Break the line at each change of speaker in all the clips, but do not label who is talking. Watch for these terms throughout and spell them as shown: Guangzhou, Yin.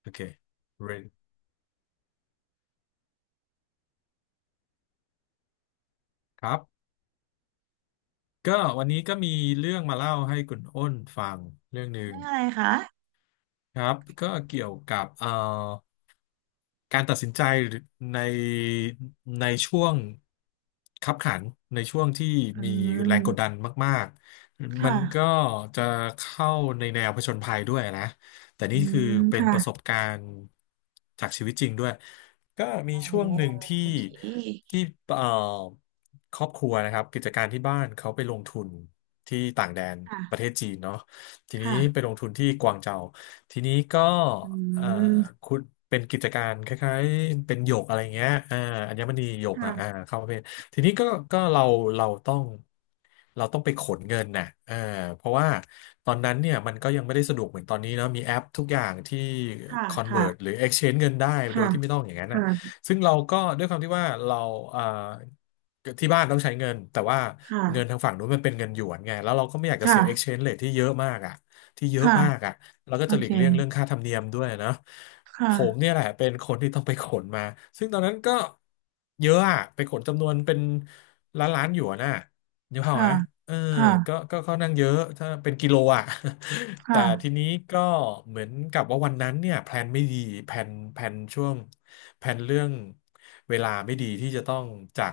โอเค ready ครับก็วันนี้ก็มีเรื่องมาเล่าให้คุณอ้นฟังเรื่องหนึ่ง
เรื่องอะไรคะ
ครับก็เกี่ยวกับการตัดสินใจในในช่วงคับขันในช่วงที่
อื
มีแรงกดดั
ม
นมากๆ มั
ค่ะ
นก็จะเข้าในแนวผจญภัยด้วยนะแต่
อื
นี่คือ
ม
เป็น
ค่ะ
ประสบการณ์จากชีวิตจริงด้วยก็มี
โอ้
ช่วงหนึ่งที่
โอเค
ที่เอ่อครอบครัวนะครับกิจการที่บ้านเขาไปลงทุนที่ต่างแดนประเท
ค่ะ
ศจีนเนาะทีนี้ไป
ค่ะ
ลงทุนที่กวางเจา ทีนี้ก็
อื
เอ่อ
ม
คุณเป็นกิจการคล้ายๆเป็นหยกอะไรเงี้ยอ่าอัญมณีหยกอ่ะอ่า
ค่ะ
เข้าประเภททีนี้ก็เราต้องเราต้องไปขนเงินน่ะเพราะว่าตอนนั้นเนี่ยมันก็ยังไม่ได้สะดวกเหมือนตอนนี้เนาะมีแอปทุกอย่างที่
ค่ะ
convert หรื
ค่ะ
อ exchange เงินได้โดยที่ไม่ต้องอย่างนั้นน่ะ
ค่ะ
ซึ่งเราก็ด้วยความที่ว่าเราเอ่อที่บ้านต้องใช้เงินแต่ว่า
ค่ะ
เงินทางฝั่งนู้นมันเป็นเงินหยวนไงแล้วเราก็ไม่อยากจะ
ค่ะ
เสีย
ค่ะ
exchange rate ที่เยอะมากอ่ะที่เยอะ
ค่ะ
มากอ่ะ แล้วก็
โอ
จะหลี
เค
กเลี่ยงเรื่องค่าธรรมเนียมด้วยนะผ
ค่ะ
มเนี่ยแหละเป็นคนที่ต้องไปขนมาซึ่งตอนนั้นก็เยอะอะไปขนจำนวนเป็นล้านล้านหยวนน่ะนึกภาพ
ค่ะ
ไหมเออก็
ค่ะ
ก็ค่อนข้างเยอะถ้าเป็นกิโลอ่ะ แต่
ค่ะ
ทีนี้ก็เหมือนกับว่าวันนั้นเนี่ยแพลนไม่ดีแพลนแพลนช่วงแพลนเรื่องเวลาไม่ดีที่จะต้องจาก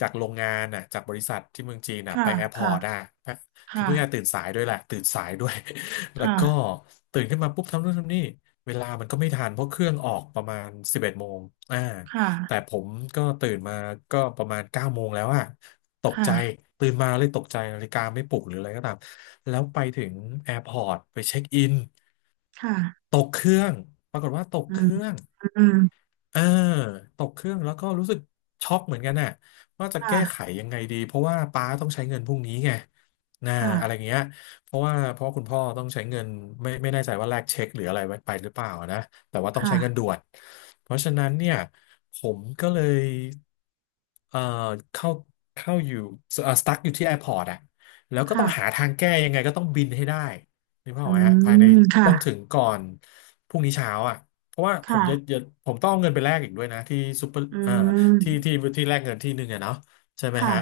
จากโรงงานน่ะจากบริษัทที่เมืองจีนน่ะ
ค่ะ
ไปแอร์พอร์ตอ่ะ
ค่ะ
คือเพื่อนตื่นสายด้วยแหละตื่นสายด้วย แล้ว
ค่ะ
ก็ตื่นขึ้นมาปุ๊บทำนู่นทำนี่เวลามันก็ไม่ทันเพราะเครื่องออกประมาณสิบเอ็ดโมงอ่า
ค่ะ
แต่ผมก็ตื่นมาก็ประมาณ9 โมงแล้วอะตกใจ
ค่ะ
ตื่นมาเลยตกใจนาฬิกาไม่ปลุกหรืออะไรก็ตามแล้วไปถึงแอร์พอร์ตไปเช็คอิน
ค่ะค่ะ
ตกเครื่องปรากฏว่าตก
อื
เค
ม
รื่อง
อืม
เออตกเครื่องแล้วก็รู้สึกช็อกเหมือนกันน่ะว่าจะแก้ไข
ค่ะ
ยังไงดีเพราะว่าป้าต้องใช้เงินพรุ่งนี้ไงนะอะไร
ค่ะ
เงี้ยเพราะว่าคุณพ่อต้องใช้เงินไม่แน่ใจว่าแลกเช็คหรืออะไรไว้ไปหรือเปล่านะแต่ว่าต้องใช้เงิน
ค่ะ
ด่วนเพราะฉะนั้นเนี่ยผมก็เลยเอ่อเข้าเข้าอยู่เอ่อสตั๊กอยู่ที่แอร์พอร์ตอะแล้วก็ต้องหา
ค่ะ
ทางแก้ยังไงก็ต้องบินให้ได้นึกภาพ
อื
ออกไหมฮะภายใน
มค่ะ
ต้องถึงก่อนพรุ่งนี้เช้าอะ เพราะว่าผมจะ
ค่ะ
จะผมต้องเอาเงินไปแลกอีกด้วยนะที่ซูเปอร์
อื
อ่า
ม
ที่แลกเงินที่หนึ่งอะเนาะใช่ไหม
ค่ะ
ฮะ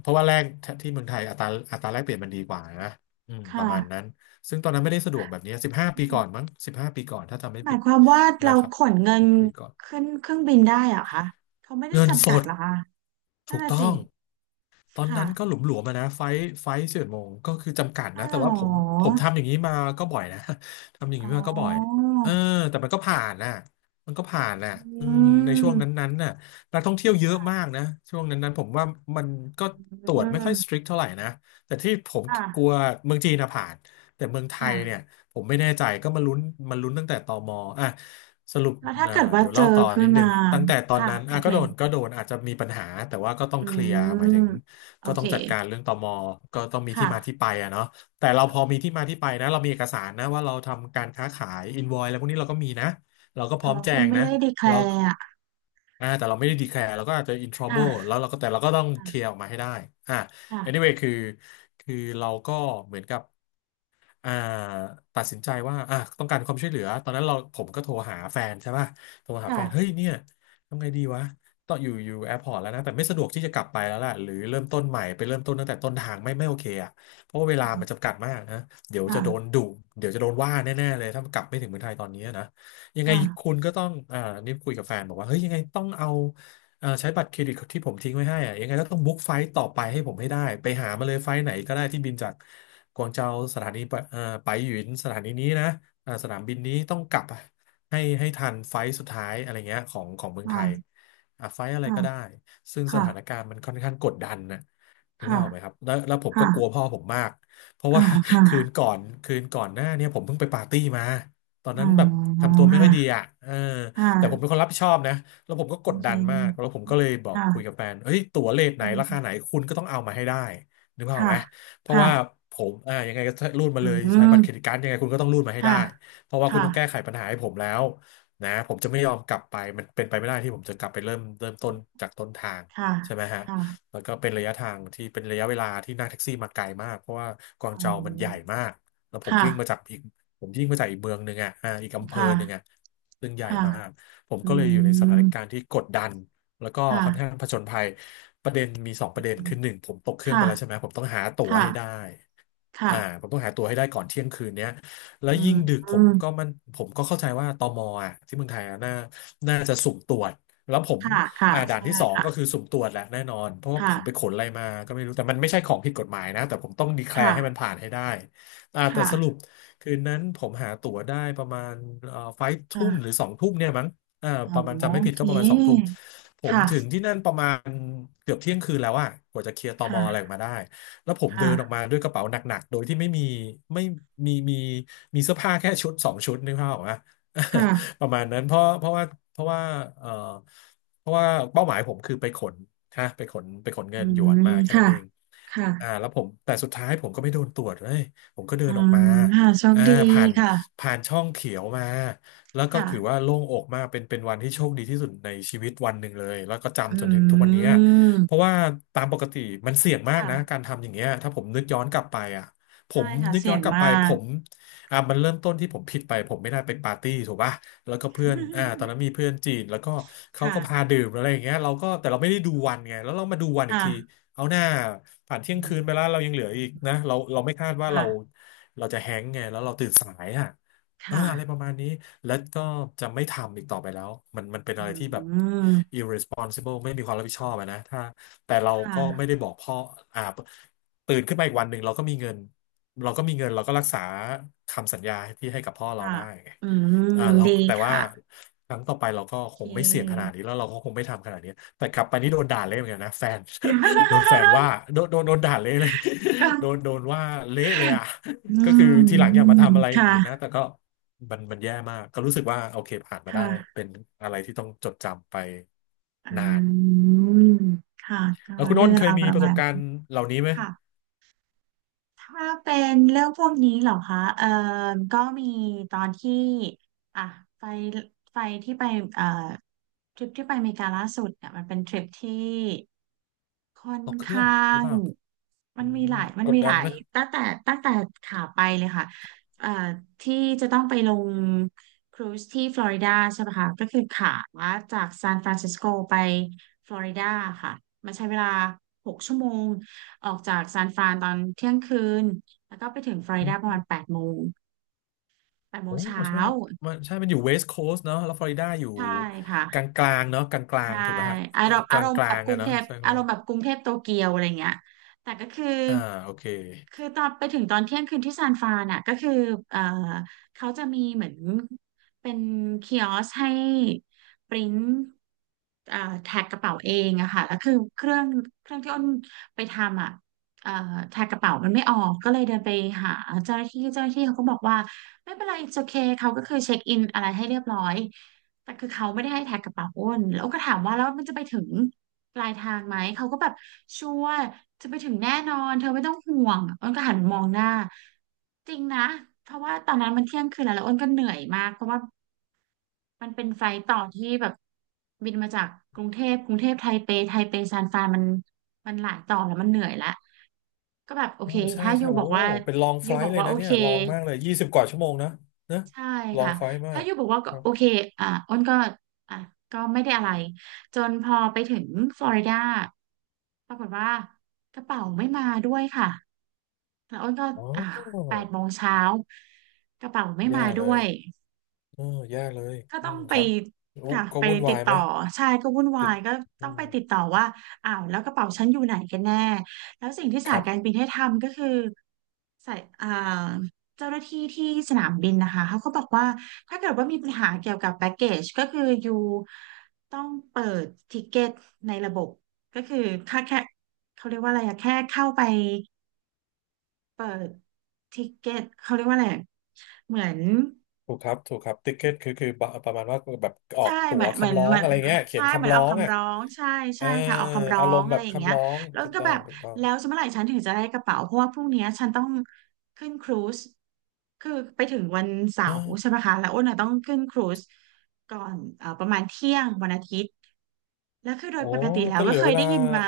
เพราะว่าแลกที่เมืองไทยอัตราแลกเปลี่ยนมันดีกว่านะป
ค่ะ
ระมาณนั้นซึ่งตอนนั้นไม่ได้สะดวกแบบนี้สิบห้าปีก่อนมั้งสิบห้าปีก่อนถ้าจำไม่
หมา
ผิ
ย
ด
ความว่า
นะ
เรา
ครับ
ขนเงิน
10 ปีก่อน
ขึ้นเครื่องบินได้เหรอคะเขาไม่ได้
เงินส
จำกัด
ด
เหรอคะนั่
ถู
น
ก
น่ะ
ต้
สิ
อง ตอน
ค่ะ
นั้นก็หลุมหลวมอะนะไฟท์ไฟสิบเอ็ดโมงก็คือจำกัด
อ๋อ
นะ
เหร
แต่ว่าผมผ
อ
มทำอย่างนี้มาก็บ่อยนะ ทำอย่าง
อ๋
นี้
อ
มาก็บ่อยเออแต่มันก็ผ่านน่ะมันก็ผ่านน่ะอื
อื
มในช่วง
ม
นั้นๆน่ะนักท่องเที่ยวเยอะมากนะช่วงนั้นๆผมว่ามันก็
อ
ตรว
ื
จไม่ค่อยส
ม
ตริกเท่าไหร่นะแต่ที่ผมกลั
ค่ะ
วเมืองจีนน่ะผ่านแต่เมืองไท
ค่ะ
ยเนี่ยผมไม่แน่ใจก็มาลุ้นมาลุ้นตั้งแต่ตมอ่ะสรุป
แล้วถ้าเกิดว่า
เดี๋ยว
เจอ
เล่าต่อ
ขึ้
นิ
น
ดนึ
มา
งตั้งแต่ตอน
ค่ะ
นั้น
โอ
อ่ะ
เค
ก็โดนอาจจะมีปัญหาแต่ว่าก็ต้อง
อื
เคลียร์หมาย
ม
ถึง
โอ
ก็ต้
เค
องจัดการเรื่องตมก็ต้องมีที่
ค่ะ
มาที่ไปอะเนาะแต่เราพอมีที่มาที่ไปนะเรามีเอกสารนะว่าเราทำการค้าขายอินวอยอะไรพวกนี้เราก็มีนะ เราก็พ
แต่
ร้อม
ว่า
แจ
คุณ
ง
ไม่
นะ
ได้ดีแคล
เรา
ร์อ่ะ
อ่าแต่เราไม่ได้ดีแคร์เราก็อาจจะ in trouble
ค่ะ
แล้วเราก็แต่เราก็ต้องเคลียร์
ค
ออกมาให้ได้อ่า
่ะ
anyway คือเราก็เหมือนกับ อ่าตัดสินใจว่าอ่ะต้องการความช่วยเหลือตอนนั้นเราผมก็โทรหาแฟนใช่ป่ะโทรหาแฟนเฮ้ย
ค่ะ
เนี่ยทำไงดีวะต้องอยู่แอร์พอร์ตแล้วนะแต่ไม่สะดวกที่จะกลับไปแล้วล่ะหรือเริ่มต้นใหม่ไปเริ่มต้นตั้งแต่ต้นทางไม่โอเคอ่ะเพราะว่าเวลามัน
ค่ะ
จำกัดมากนะเดี๋ยวจะโดน
ค่ะ
ดุเดี๋ยวจะโดนว่าแน่ๆเลยถ้ากลับไม่ถึงเมืองไทยตอนนี้นะยังไงคุ
ค่ะ
ณก็ต้องอ่านี่คุยกับแฟนบอกว่าเฮ้ยยังไงต้องเอา ใช้บัตรเครดิตที่ผมทิ้งไว้ให้อะยังไงก็ต้องบุ๊กไฟต์ต่อไปให้ผมให้ได้ไปหามาเลยไฟล์ไหนก็ได้ที่บินจากกวางเจาสถานีไปไปหยินสถานีนี้นะสนามบินนี้ต้องกลับอะให้ทันไฟล์สุดท้ายอะไรเงี้ยของเมืองไทย
ค่ะ
อ่ะไฟล์อะไร
ค่ะ
ก็ได้ซึ่งส
ค่ะ
ถานการณ์มันค่อนข้างกดดันนะถึง
ค่ะ
ภาพออกไหมครับแล้วผมก็
ค่ะ
กลัวพ่อผมมากเพราะ
อ่า
ว่า
ค่ะ
คืนก่อนหน้าเนี่ยผมเพิ่งไปปาร์ตี้มาตอน
อ๋
นั้
อ
นแบบทำตัวไม่ค่อยดี
ค่ะ
อ่ะเออ
ค่ะ
แต่ผมเป็นคนรับผิดชอบนะ แล้วผมก็
โอ
กด
เค
ดันมาก แล้วผมก็เลยบอก
ค่ะ
คุยกับแฟนเฮ้ยตั๋วเลทไหน
อื
ราคาไหน
ม
คุณก็ต้องเอามาให้ได้นึกภาพออก
ค่ะ
ไหมเพราะ
ค่ะ
ว่าผมยังไงก็รูดมา
อื
เลยใช้
ม
บัตรเครดิตการ์ดยังไงคุณก็ต้องรูดมาให้
ค่ะ
ได้ เพราะว่าคุณต้องแก้
ค่ะ
ไขปัญหาให้ผมแล้วนะผมจะไม่ยอมกลับไป มันเป็นไปไม่ได้ที่ผมจะกลับไปเริ่มต้นจากต้นทาง
ค่ะ
ใช่ไหมฮะ
ค่ะ
แล้วก็เป็นระยะทางที่เป็นระยะเวลาที่นั่งแท็กซี่มาไกลมากเพราะว่ากวาง
อ๋
โจวมันใหญ่
อ
มากแล้วผม
ค่ะ
วิ่งมาจากอีกผมวิ่งมาจากอีกเมืองหนึ่งอ่ะอีกอำเภอ
ค่ะ
หนึ่งอ่ะซึ่งใหญ่
ค่ะ
มาก ผม
อื
ก็เลยอยู่ในสถา
ม
นการณ์ที่กดดัน แล้วก็
ค่ะ
ค่อนข้างผจญภัย ประเด็นมีสองประเด็นคือหนึ่งผมตกเครื่องไป
ค่ะ
แล้วใช่ไหมผมต้องหาตั๋วให้ได้
ค่ะ
อ่า
ค่ะ
ผมต้องหาตั๋วให้ได้ก่อนเที่ยงคืนเนี้ยแล้ว
อื
ยิ่ง
ม
ดึกผมก็เข้าใจว่าตมอ่ะที่เมืองไทยอ่ะน่าจะสุ่มตรวจแล้วผม
ค่ะค่ะ
อ่าด่าน
ใช่
ที่สองก็
ค่ะ
คือสุ่มตรวจแหละแน่นอนเพราะว่าผมไปข
ค่ะ
นอะไรมาก็ไม่รู้แต่มันไม่ใช่ของผิดกฎหมายนะแต่ผมต้องดีแคลร์ให้มัน
ค่ะ
ผ่านให้ได้อ่าแต่สรุ
ค่ะ
ปคืนนั้นผมหาตั๋วได้ประมาณเอ่อไฟทุ่มหรือ
ค่ะ
สองทุ่มเนี่ยมั้ง เออ
อ๋อ
ประมาณจำไม่
โอ
ผิด
เค
ก็ประมาณสองทุ่มผม
ค่ะ
ถึงที่นั่นประมาณเกือบเที่ยงคืนแล้วอะกว่าจะเคลียร์ตมอะไรออ
ค่ะ
กมาได้แล้วผมเดินออก
ค่ะ
มาด้วยกระเป๋าหนักๆโดยที่ไม่มีไม่มีมีเสื้อผ้าแค่ชุดสองชุดนึกภาพออกไหม
ค่ะ
ประมาณนั้นเพราะว่าเพราะว่าเออเพราะว่าเป้าหมายผมคือไปขนฮะไปขนเงิ
อื
นหยวน
ม
มาแค่นั้
ค่ะ
นเอง
ค่ะ
อ่าแล้วผมแต่สุดท้ายผมก็ไม่โดนตรวจเลยผมก็เดิ
อื
นออกมา
มค่ะโชค
อ่า
ดี
ผ่าน
ค่ะ
ผ่านช่องเขียวมา แล้วก็
ค่ะ
คือว่าโล่งอกมากเป็นวันที่โชคดีที่สุดในชีวิตวันหนึ่งเลยแล้วก็
อื
จำจนถึงทุกวันนี้เพ
ม
ราะว่าตามปกติมันเสี่ยงมากนะกา
ค่ะ
รทำอย่างเงี้ยถ้าผมนึกย้อนกลับไปอ่ะผ
ใช่
ม
ค่ะ
นึก
เสี่
ย้อ
ย
น
ง
กลับ
มา
ไปผ
ก
มอ่ะมันเริ่มต้นที่ผมผิดไปผมไม่ได้ไปปาร์ตี้ถูกป่ะแล้วก็เพื่อนตอนนั้ นมีเพื่อนจีนแล้วก็เขา
ค่ะ
ก็พาดื่มอะไรอย่างเงี้ยเราไม่ได้ดูวันไงแล้วเรามาดูวันอีก
ค่ะ
ทีเอาหน้าผ่านเที่
อื
ยงคืนไปแล้ว
ม
เรายังเหลืออีก
อื
นะ
ม
เราไม่คาดว่า
ค่ะ
เราจะแฮงก์ไงแล้วเราตื่นสายอ่ะ เออ
ค่ะ
อะไรประมาณนี้แล้วก็จะไม่ทำอีกต่อไปแล้วมันเป็น
อื
อะไรที่แบบ
ม
irresponsible ไม่มีความรับผิดชอบอะนะถ้าแต่เรา
ค
ก็ไม่
่ะ
ได้บอกพ่ออ่าตื่นขึ้นมาอีกวันหนึ่งเราก็มีเงินเราก็รักษาคำสัญญาที่ให้กับพ่อเรา
ค่ะ
ได้ไง
อืม
อ่าเรา
ดี
แต่ว่า
ค่ะ
ครั้งต่อไปเราก็
โอ
ค
เ
งไม่เสี่ยงขนาด
ค
นี้แล้วเราก็คงไม่ทำขนาดนี้แต่กลับไปนี่โดนด่าเละเหมือนกันนะแฟน โดนแฟนว่า โดนด่าเละเลย
ก็
โดนโดนว่าเละเลยอ่ะ
อื
ก็คือ
ม
ทีหลัง
อื
อย่า
ม
มาทำอะไรอย่า
ค่ะ
งนี้นะแต่ก็มันแย่มากก็รู้สึกว่าโอเคผ่านมาได้
ค่ะ
เป็นอะไรที่ต้องจดจำไป
อ
นาน
ืมค่ะก็
แล้วคุณ
เรื่
อ้น
อง
เค
รา
ย
ว
มี
ประ
ประส
มา
บ
ณ
การณ์เหล่านี้ไหม
ค่ะ ถ้าเป็นเรื่องพวกนี้เหรอคะก็มีตอนที่อ่ะไปไปที่เอ่อทริปที่ไปอเมริกาล่าสุดเนี่ยมันเป็นทริปที่ค่อน
ตกเครื่อ
ข้า
งหรือ
ง
เปล่า
มั
อื
นมีห
ม
ลายมัน
กด
มีห
ดัน
ลา
ไหม
ยตั้งแต่ตั้งแต่ขาไปเลยค่ะเอ่อที่จะต้องไปลงครูซที่ฟลอริดาใช่ไหมคะ ก็คือขาจากซานฟรานซิสโกไปฟลอริดาค่ะ มันใช้เวลา6 ชั่วโมง ออกจากซานฟรานตอนเที่ยงคืนแล้วก็ไปถึงฟลอริ
อื
ดาประ
ม
มาณแปดโมงแปดโม
โอ้
งเช้า
ใช่ไหมครับมันอยู่เวสต์โคส t เนาะแล้วฟลอริดาอยู่
ใช่ค่ะ
กลางเนาะกลางกลา
ใช่
งถูกไหมฮะ
อารมณ์
ก
อา
ลา
ร
ง
ม
ก
ณ์แบ
ลา
บ
ง
กรุ
อะ
งเท
เนาะ
พ
ใช่ครับ
อาร
ว่า
มณ์แบบกรุงเทพโตเกียวอะไรเงี้ยแต่ก็คือ
อ่าโอเค
ตอนไปถึงตอนเที่ยงคืนที่ซานฟรานอ่ะก็คือเอ่อเขาจะมีเหมือนเป็นคิออสให้ปริ้นเอ่อแท็กกระเป๋าเองอะค่ะแล้วคือเครื่องที่อ้นไปทำอ่ะเอ่อแท็กกระเป๋ามันไม่ออกก็เลยเดินไปหาเจ้าหน้าที่เจ้าหน้าที่เขาก็บอกว่าไม่เป็นไร it's okay เขาก็คือเช็คอินอะไรให้เรียบร้อย แต่คือเขาไม่ได้ให้แท็กกระเป๋าอ้นแล้วก็ถามว่าแล้วมันจะไปถึงปลายทางไหมเขาก็แบบชัวร์จะไปถึงแน่นอนเธอไม่ต้องห่วงอ้นก็หันมองหน้าจริงนะเพราะว่าตอนนั้นมันเที่ยงคืนแล้วแล้วอ้นก็เหนื่อยมากเพราะว่ามันเป็นไฟล์ต่อที่แบบบินมาจากกรุงเทพกรุงเทพไทเปไทเปซานฟรานมันหลายต่อแล้วมันเหนื่อยละก็แบบโอ
อ๋อ
เค
ใช่
ถ้า
ใช่
ยูบ
โอ้
อกว่า
เป็นลองไฟ
ยู
ล
บอ
ท์
ก
เลย
ว่าโอ
นะเนี่
เค
ยลองมากเลย20 กว่าชั่วโมงนะนะ
ใช่
ลอง
ค่ะ
ไฟลท์มา
ถ้า
ก
อยู่บอกว่าก็โอเคอ่าอ้นก็อ่ะก็ไม่ได้อะไร จนพอไปถึงฟลอริดาปรากฏว่ากระเป๋าไม่มาด้วยค่ะ แล้วอ้นก็
อ๋
อ่า
อ
แปดโมงเช้า กระเป๋าไม่
แย่
มา
เล
ด้ว
ย
ย
เออแย่เลย
ก็
อื
ต้อง
ม
ไป
ครับอุ
ค่ะ
ก็
ไป
วุ่น
ติ
วา
ด
ยไห
ต่
ม
อใช่ก็วุ่นวา
ติด
ยก็
อื
ต้องไป
ม
ติดต่อว่าอ้าวแล้วกระเป๋าฉันอยู่ไหนกันแน่แล้วสิ่งที่
ค
สา
รั
ย
บ
การบินให้ทำก็คือสายอ่าเจ้าหน้าที่ที่สนามบินนะคะเขาก็บอกว่าถ้าเกิดว่ามีปัญหาเกี่ยวกับแพ็กเกจก็คืออยู่ต้องเปิดทิเก็ตในระบบก็คือแค่เขาเรียกว่าอะไรอะแค่เข้าไปเปิดทิเก็ตเขาเรียกว่าอะไรอะเหมือน
ถูกครับถูกครับติ๊กเก็ตคือบบประมาณว่าแบบออ
ใช่
กตั๋
เหมื
ว
อนเหมือน
คำร้อ
เห
ง
มือน
อะไรเงี้ยเขี
ใช่
ยน
เหมือ
คำ
น
ร้อ
เอา
งอ่ะ
คำร้องใช่
เอ
ใช่
อ
ค่ะเอาคำร้อ
อารม
ง
ณ์
อะ
แบ
ไร
บ
อย่างเงี้
คำ
ย
ร้อง
แล้ว
ถูก
ก็
ต้อ
แบ
ง
บ
ถูกต้อง
แล้วจะเมื่อไหร่ฉันถึงจะได้กระเป๋าเพราะว่าพรุ่งเนี้ยฉันต้องขึ้นครูซคือไปถึงวันเสา
เอ
ร์ใช่
อ
ไหมคะแล้วอ้นน่ะต้องขึ้นครูซก่อนประมาณเที่ยงวันอาทิตย์แล้วคือโด
โอ้
ยปกติแล้ว
ก็เห
ก็
ลือ
เค
เว
ย
ลา
ได้ยินมา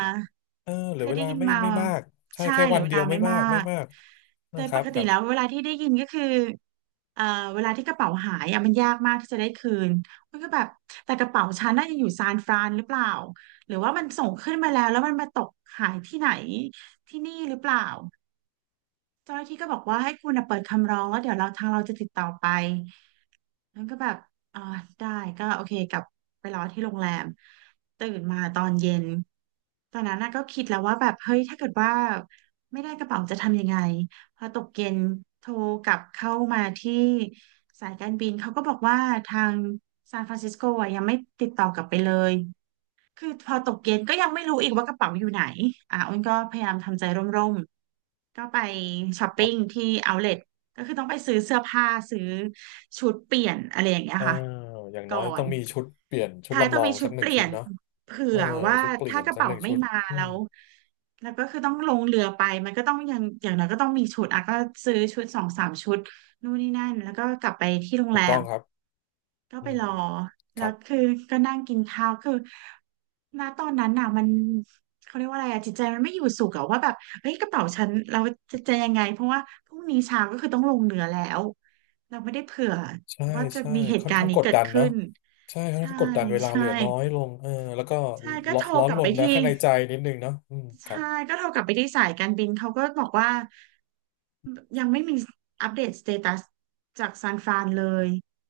เออเห
เค
ลือ
ย
เว
ได้
ลา
ยิน
ไม่
มา
ไม่มากใช่
ใช่
แค่
เหลื
วั
อ
น
เว
เดีย
ลา
ว
ไม่
ไม่มา
มา
กไม่
ก
มาก
โด
นะ
ย
ค
ป
รับ
ก
ค
ติ
รับ
แล้วเวลาที่ได้ยินก็คือเอ่อเวลาที่กระเป๋าหายอะมันยากมากที่จะได้คืนมันก็แบบแต่กระเป๋าฉันน่าจะอยู่ซานฟรานหรือเปล่าหรือว่ามันส่งขึ้นมาแล้วแล้วมันมาตกหายที่ไหนที่นี่หรือเปล่าเจ้าหน้าที่ก็บอกว่าให้คุณน่ะเปิดคำร้องแล้วเดี๋ยวเราทางเราจะติดต่อไป แล้วก็แบบอ่าได้ก็โอเคกลับไปรอที่โรงแรมตื่นมาตอนเย็น ตอนนั้นน่ะก็คิดแล้วว่าแบบ เฮ้ย ถ้าเกิดว่าไม่ได้กระเป๋าจะทำยังไง พอตกเย็นโทรกลับเข้ามาที่สายการบิน เขาก็บอกว่าทางซานฟรานซิสโกอ่ะยังไม่ติดต่อกลับไปเลย คือพอตกเย็นก็ยังไม่รู้อีกว่ากระเป๋าอยู่ไหนอ้นก็พยายามทำใจร่มๆก็ไปช้อป
ครั
ปิ้ง
บ
ที่เอาท์เลก็คือต้องไปซื้อเสื้อผ้าซื้อชุดเปลี่ยนอะไรอย่างเงี้ย
เออ
ค่ะ
อย่างน้
ก่
อ
อ
ยต้อ
น
งมีชุดเปลี่ยนชุด
ท้ายต้
ลำ
อ
ล
ง
อ
มี
ง
ชุ
สั
ด
กห
เป
นึ่ง
ลี่
ชุ
ย
ด
น
เนาะ
เผื่
เออ
อว่า
ชุดเปลี่
ถ้า
ยน
กระ
สัก
เป๋า
หนึ่ง
ไม่
ชุด
มา
อื
แล้
ม
วแล้วก็คือต้องลงเรือไปมันก็ต้องยังอย่างน้อยก็ต้องมีชุดก็ซื้อชุด2-3 ชุดนู่นนี่นั่นแล้วก็กลับไปที่โรง
ถู
แร
กต้อ
ม
งครับ
ก็
อื
ไป
ม
รอ
ครั
แล้ว
บ
คือก็นั่งกินข้าวคือณตอนนั้นน่ะมันเขาเรียกว่าอะไรจิตใจมันไม่อยู่สุขว่าแบบเฮ้ยกระเป๋าฉันเราจะยังไงเพราะว่าพรุ่งนี้เช้าก็คือต้องลงเหนือแล้วเราไม่ได้เผื่อ
ใช่
ว่าจะ
ใช่
มีเหตุ
ค่อน
การณ์
ข้าง
นี้
กด
เกิด
ดัน
ขึ้
เนาะ
น
ใช่ ค่อน
ใช่
ข้างกดดันเวลาเห
ใช่
ลือน้อยลงเออแล้วก็
ใช่ก็
ร้อ
โท
น
ร
ร้อ
ก
น
ลับ
ร
ไป
นนะ
ที่
ข้างในใจนิดนึงเนาะอืมครั
ใช่
บ
ก็โทรกลับไปที่สายการบินเขาก็บอกว่ายังไม่มีอัปเดตสเตตัสจากซานฟรานเลย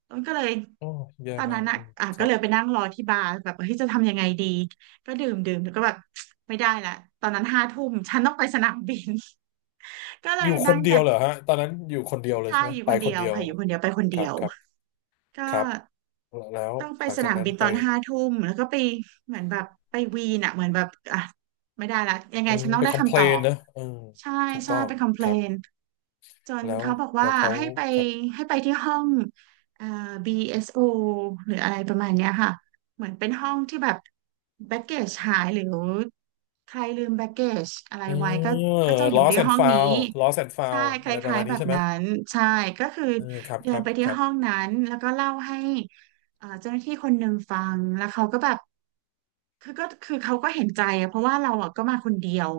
ต้นก็เลย
โอ้แย่
ตอน
มา
นั้น
ก
อ่ะ
อืม
อ่ะ
ค
ก็
รับ
เลยไปนั่งรอที่บาร์แบบเฮ้ยจะทำยังไงดีก็ดื่มดื่มแล้วก็แบบ ไม่ได้ละตอนนั้นห้าทุ่มฉันต้องไปสนามบิน ก็เล
อ
ย
ยู่ค
นั่
น
ง
เดีย
แท็
ว
ก
เหรอ
่
ฮะ ตอนนั้นอยู่คนเดียวเลย
ใช่
ใช่ไหม
อยู่
ไป
คนเดี
คน
ยว
เดียว
ค่ะอยู่คนเดียวไปคน
ค
เดี
รั
ย
บ
ว
ครับค
ก็
รับแล้ว
ต้องไป
หลัง
ส
จาก
นาม
นั้น
บิน
ไป
ตอนห้าทุ่มแล้วก็ไปเหมือนแบบไปวีนเหมือนแบบอ่ะไม่ได้ละยังไง
เออ
ฉันต้อง
ไป
ได้
คอมเพ
คำ
ล
ตอ
น
บ
นะเออ
ใช่
ถูก
ใช่
ต้อง
ไปคอมเพ
ค
ล
รั
น
บ
จน
แล้ว
เขาบอกว่า
แล้วเขา
ให้ไป
ครับ
ให้ไปที่ห้องเอ่อ BSO หรืออะไรประมาณเนี้ยค่ะเหมือนเป็นห้องที่แบบแบ็กเกจหายหรือใครลืมแบ็กเกจอะไร
เอ
ไว้
อ
ก็จะอยู่ที่
lost
ห้
and
องนี้
found lost and
ใช่
found
ค
อะไรประ
ล้า
มา
ย
ณ
ๆแบ
นี้
บ
ใช่ไหม
นั้นใช่ก็คือ
เออครับ
เดิ
ค
น
รับ
ไป
ค
ที่
รับ
ห้องนั้นแล้วก็เล่าให้ เจ้าหน้าที่คนหนึ่งฟังแล้วเขาก็แบบก็คือเขาก็เห็นใจเพราะว่าเราก็มาคนเดียว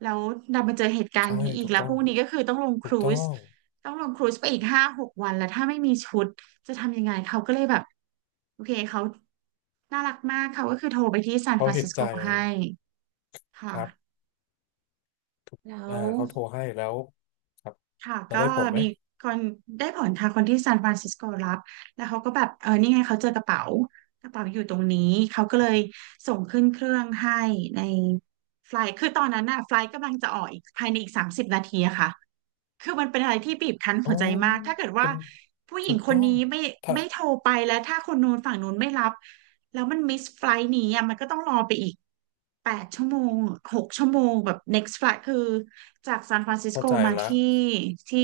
แล้วเรามาเจอเหตุการ
ใช่
ณ์นี้อีก
ถูก
แล้ว
ต้อ
พ
ง
รุ่งนี้ก็คือต้องลงค
ถูก
รู
ต้อ
ซ
ง
ต้องลงครูซไปอีก5-6 วันแล้วถ้าไม่มีชุดจะทำยังไงเขาก็เลยแบบโอเคเขาน่ารักมากเขาก็คือโทรไปที่ซานฟ
เขา
ราน
เห็
ซิ
น
สโก
ใจ
ให้ค
ครั
่ะ
บ
แล้ว
เขาโทรให้แล้วครับ
ค่ะ
แล้ว
ก็
ได้ผลไหม
มีคนได้ผลทางคนที่ซานฟรานซิสโกรับแล้วเขาก็แบบเออนี่ไงเขาเจอกระเป๋ากระเป๋าอยู่ตรงนี้เขาก็เลยส่งขึ้นเครื่องให้ในไฟล์คือตอนนั้นน่ะไฟล์กำลังจะออกอีกภายในอีก30 นาทีค่ะคือมันเป็นอะไรที่บีบคั้น
อ๋อ
หัวใจมากถ้าเกิด
เป็
ว่า
น
ผู้หญิ
ถู
ง
ก
ค
ต้
น
อง
นี้
ถ้า
ไม่โทรไปแล้วถ้าคนนู้นฝั่งนู้นไม่รับแล้วมันมิสไฟล์นี้มันก็ต้องรอไปอีก 8 ชั่วโมง6 ชั่วโมงแบบ next flight คือจากซานฟรานซิส
เข้า
โก
ใจ
มา
ละ
ที่ที่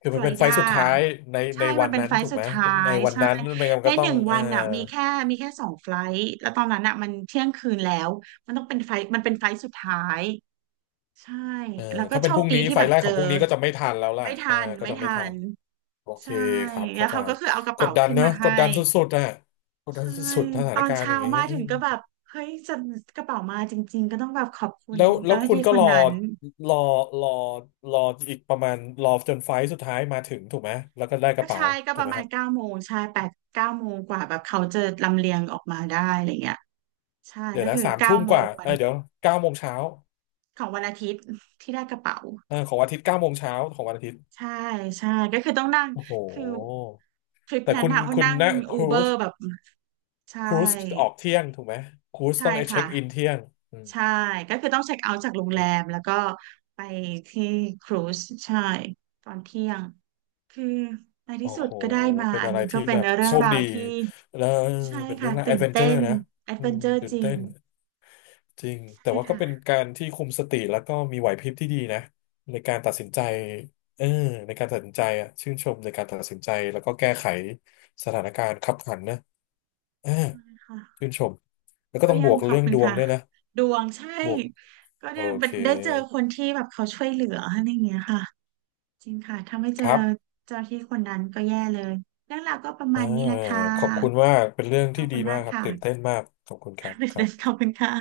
คือ
ฟ
มั
ล
น
อ
เป็
ริ
นไฟ
ดา
ล์สุดท้ายใน
ใช่
ใน
มั
วั
น
น
เป็น
นั้น
ไฟล
ถู
ท์
ก
สุ
ไห
ด
ม
ท้า
ใน
ย
วัน
ใช่
นั้นไม่งั้นมั
ใน
นก็
ห
ต้อง
นึ่งวันมีแค่2 ไฟลท์แล้วตอนนั้นมันเที่ยงคืนแล้วมันต้องเป็นไฟลท์มันเป็นไฟลท์สุดท้ายใช่
เอ่อ
แล้วก็
ถ้า
โช
เป็นพ
ค
รุ่ง
ดี
นี้
ที่
ไฟ
แบ
ล์
บ
แรก
เจ
ข
อ
องพรุ่งนี้ก็จะไม่ทันแล้วล่ะ
ไม่ทั
อ่า
น
ก็
ไม่
จะไม่
ทั
ทัน
น
โอเค
ใช่
ครับ
แล้
เข้า
ว
ใจ
เขาก็คือเอากระ
ก
เป๋า
ดดัน
ขึ้น
นะ
มา
ก
ให้
ดดันสุดๆอ่ะกดดัน
ใช่
สุดๆสถา
ต
น
อน
การณ์อ
เช้า
ย่างเงี้ย
มาถึงก็แบบเฮ้ยจะกระเป๋ามาจริงๆก็ต้องแบบขอบคุณ
แล้วแล้
เจ้า
ว
หน้า
คุณ
ที่
ก็
คน
รอ
นั้น
รอรอรออีกประมาณรอจนไฟล์สุดท้ายมาถึงถูกไหมแล้วก็ได้ก
ก็
ระเป๋า
ใช่ก็
ถู
ป
ก
ระ
ไหม
มา
ค
ณ
รับ
เก้าโมงใช่8-9 โมงกว่าแบบเขาจะลำเลียงออกมาได้อะไรเงี้ยใช่
เดี๋ย
ก็
วนะ
คือ
สาม
เก้า
ทุ่ม
โม
ก
ง
ว่า
วั
เอ้
น
ยเดี๋ยวเก้าโมงเช้า
ของวันอาทิตย์ที่ได้กระเป๋า
เออของวันอาทิตย์เก้าโมงเช้าของวันอาทิตย์
ใช่ใช่ก็คือต้องนั่ง
โอ้โห
คือทริป
แต่
นั้
คุ
น
ณ
ว่า
คุณ
นั่ง
นะค
อู
รู
เบอ
ซ
ร์แบบใช่
ครูซออกเที่ยงถูกไหมครูซ
ใช่
ต้องเช็
ค่ะ
คอินเที่ยงอืม
ใช่ก็คือต้องเช็คเอาท์จากโรงแรมแล้วก็ไปที่ครูซใช่ตอนเที่ยงคือใน
โอ้
ที่สุด
โห
ก็ได้มา
เป็น
อัน
อะไร
นี้ก็
ที่
เป็
แบ
น
บ
เรื่อ
โช
ง
ค
ราว
ดี
ที่
แล้ว
ใช่
เป็นเรื่
ค่ะ
องราวแอ
ตื่
ด
น
เวนเจ
เต้
อร์
น
นะ
แอด
อื
เวน
ม
เจอร์
ตื่
จ
น
ริ
เต้
ง
น จริง
ใช่
แต่ว่าก็
ค่ะ
เป็นการที่คุมสติแล้วก็มีไหวพริบที่ดีนะในการตัดสินใจเออในการตัดสินใจอ่ะชื่นชมในการตัดสินใจแล้วก็แก้ไขสถานการณ์คับขันนะเออ
ใช่ค่ะ
ชื่นชมแล้วก็
ก็
ต้อง
ยั
บ
ง
วก
ขอบ
เรื่อง
คุณ
ดวง
ค่ะ
ด้วยนะ
ดวงใช่
บวก
ก็
โอ
ได้
เค
ได้เจอคนที่แบบเขาช่วยเหลืออะไรอย่างเงี้ยค่ะจริงค่ะถ้าไม่เจ
ค
อ
รับ
เจ้าหน้าที่คนนั้นก็แย่เลยเรื่องราวก็ประ
อ่า
มาณนี้แหละค่ะ
ขอบคุณมากเป็นเรื่อง
ขอ
ที่
บคุ
ดี
ณ
มา
มา
ก
ก
ครับ
ค่ะ
ตื่นเต้นมากขอบคุณครับครั
ข
บ
อบคุณค่ะ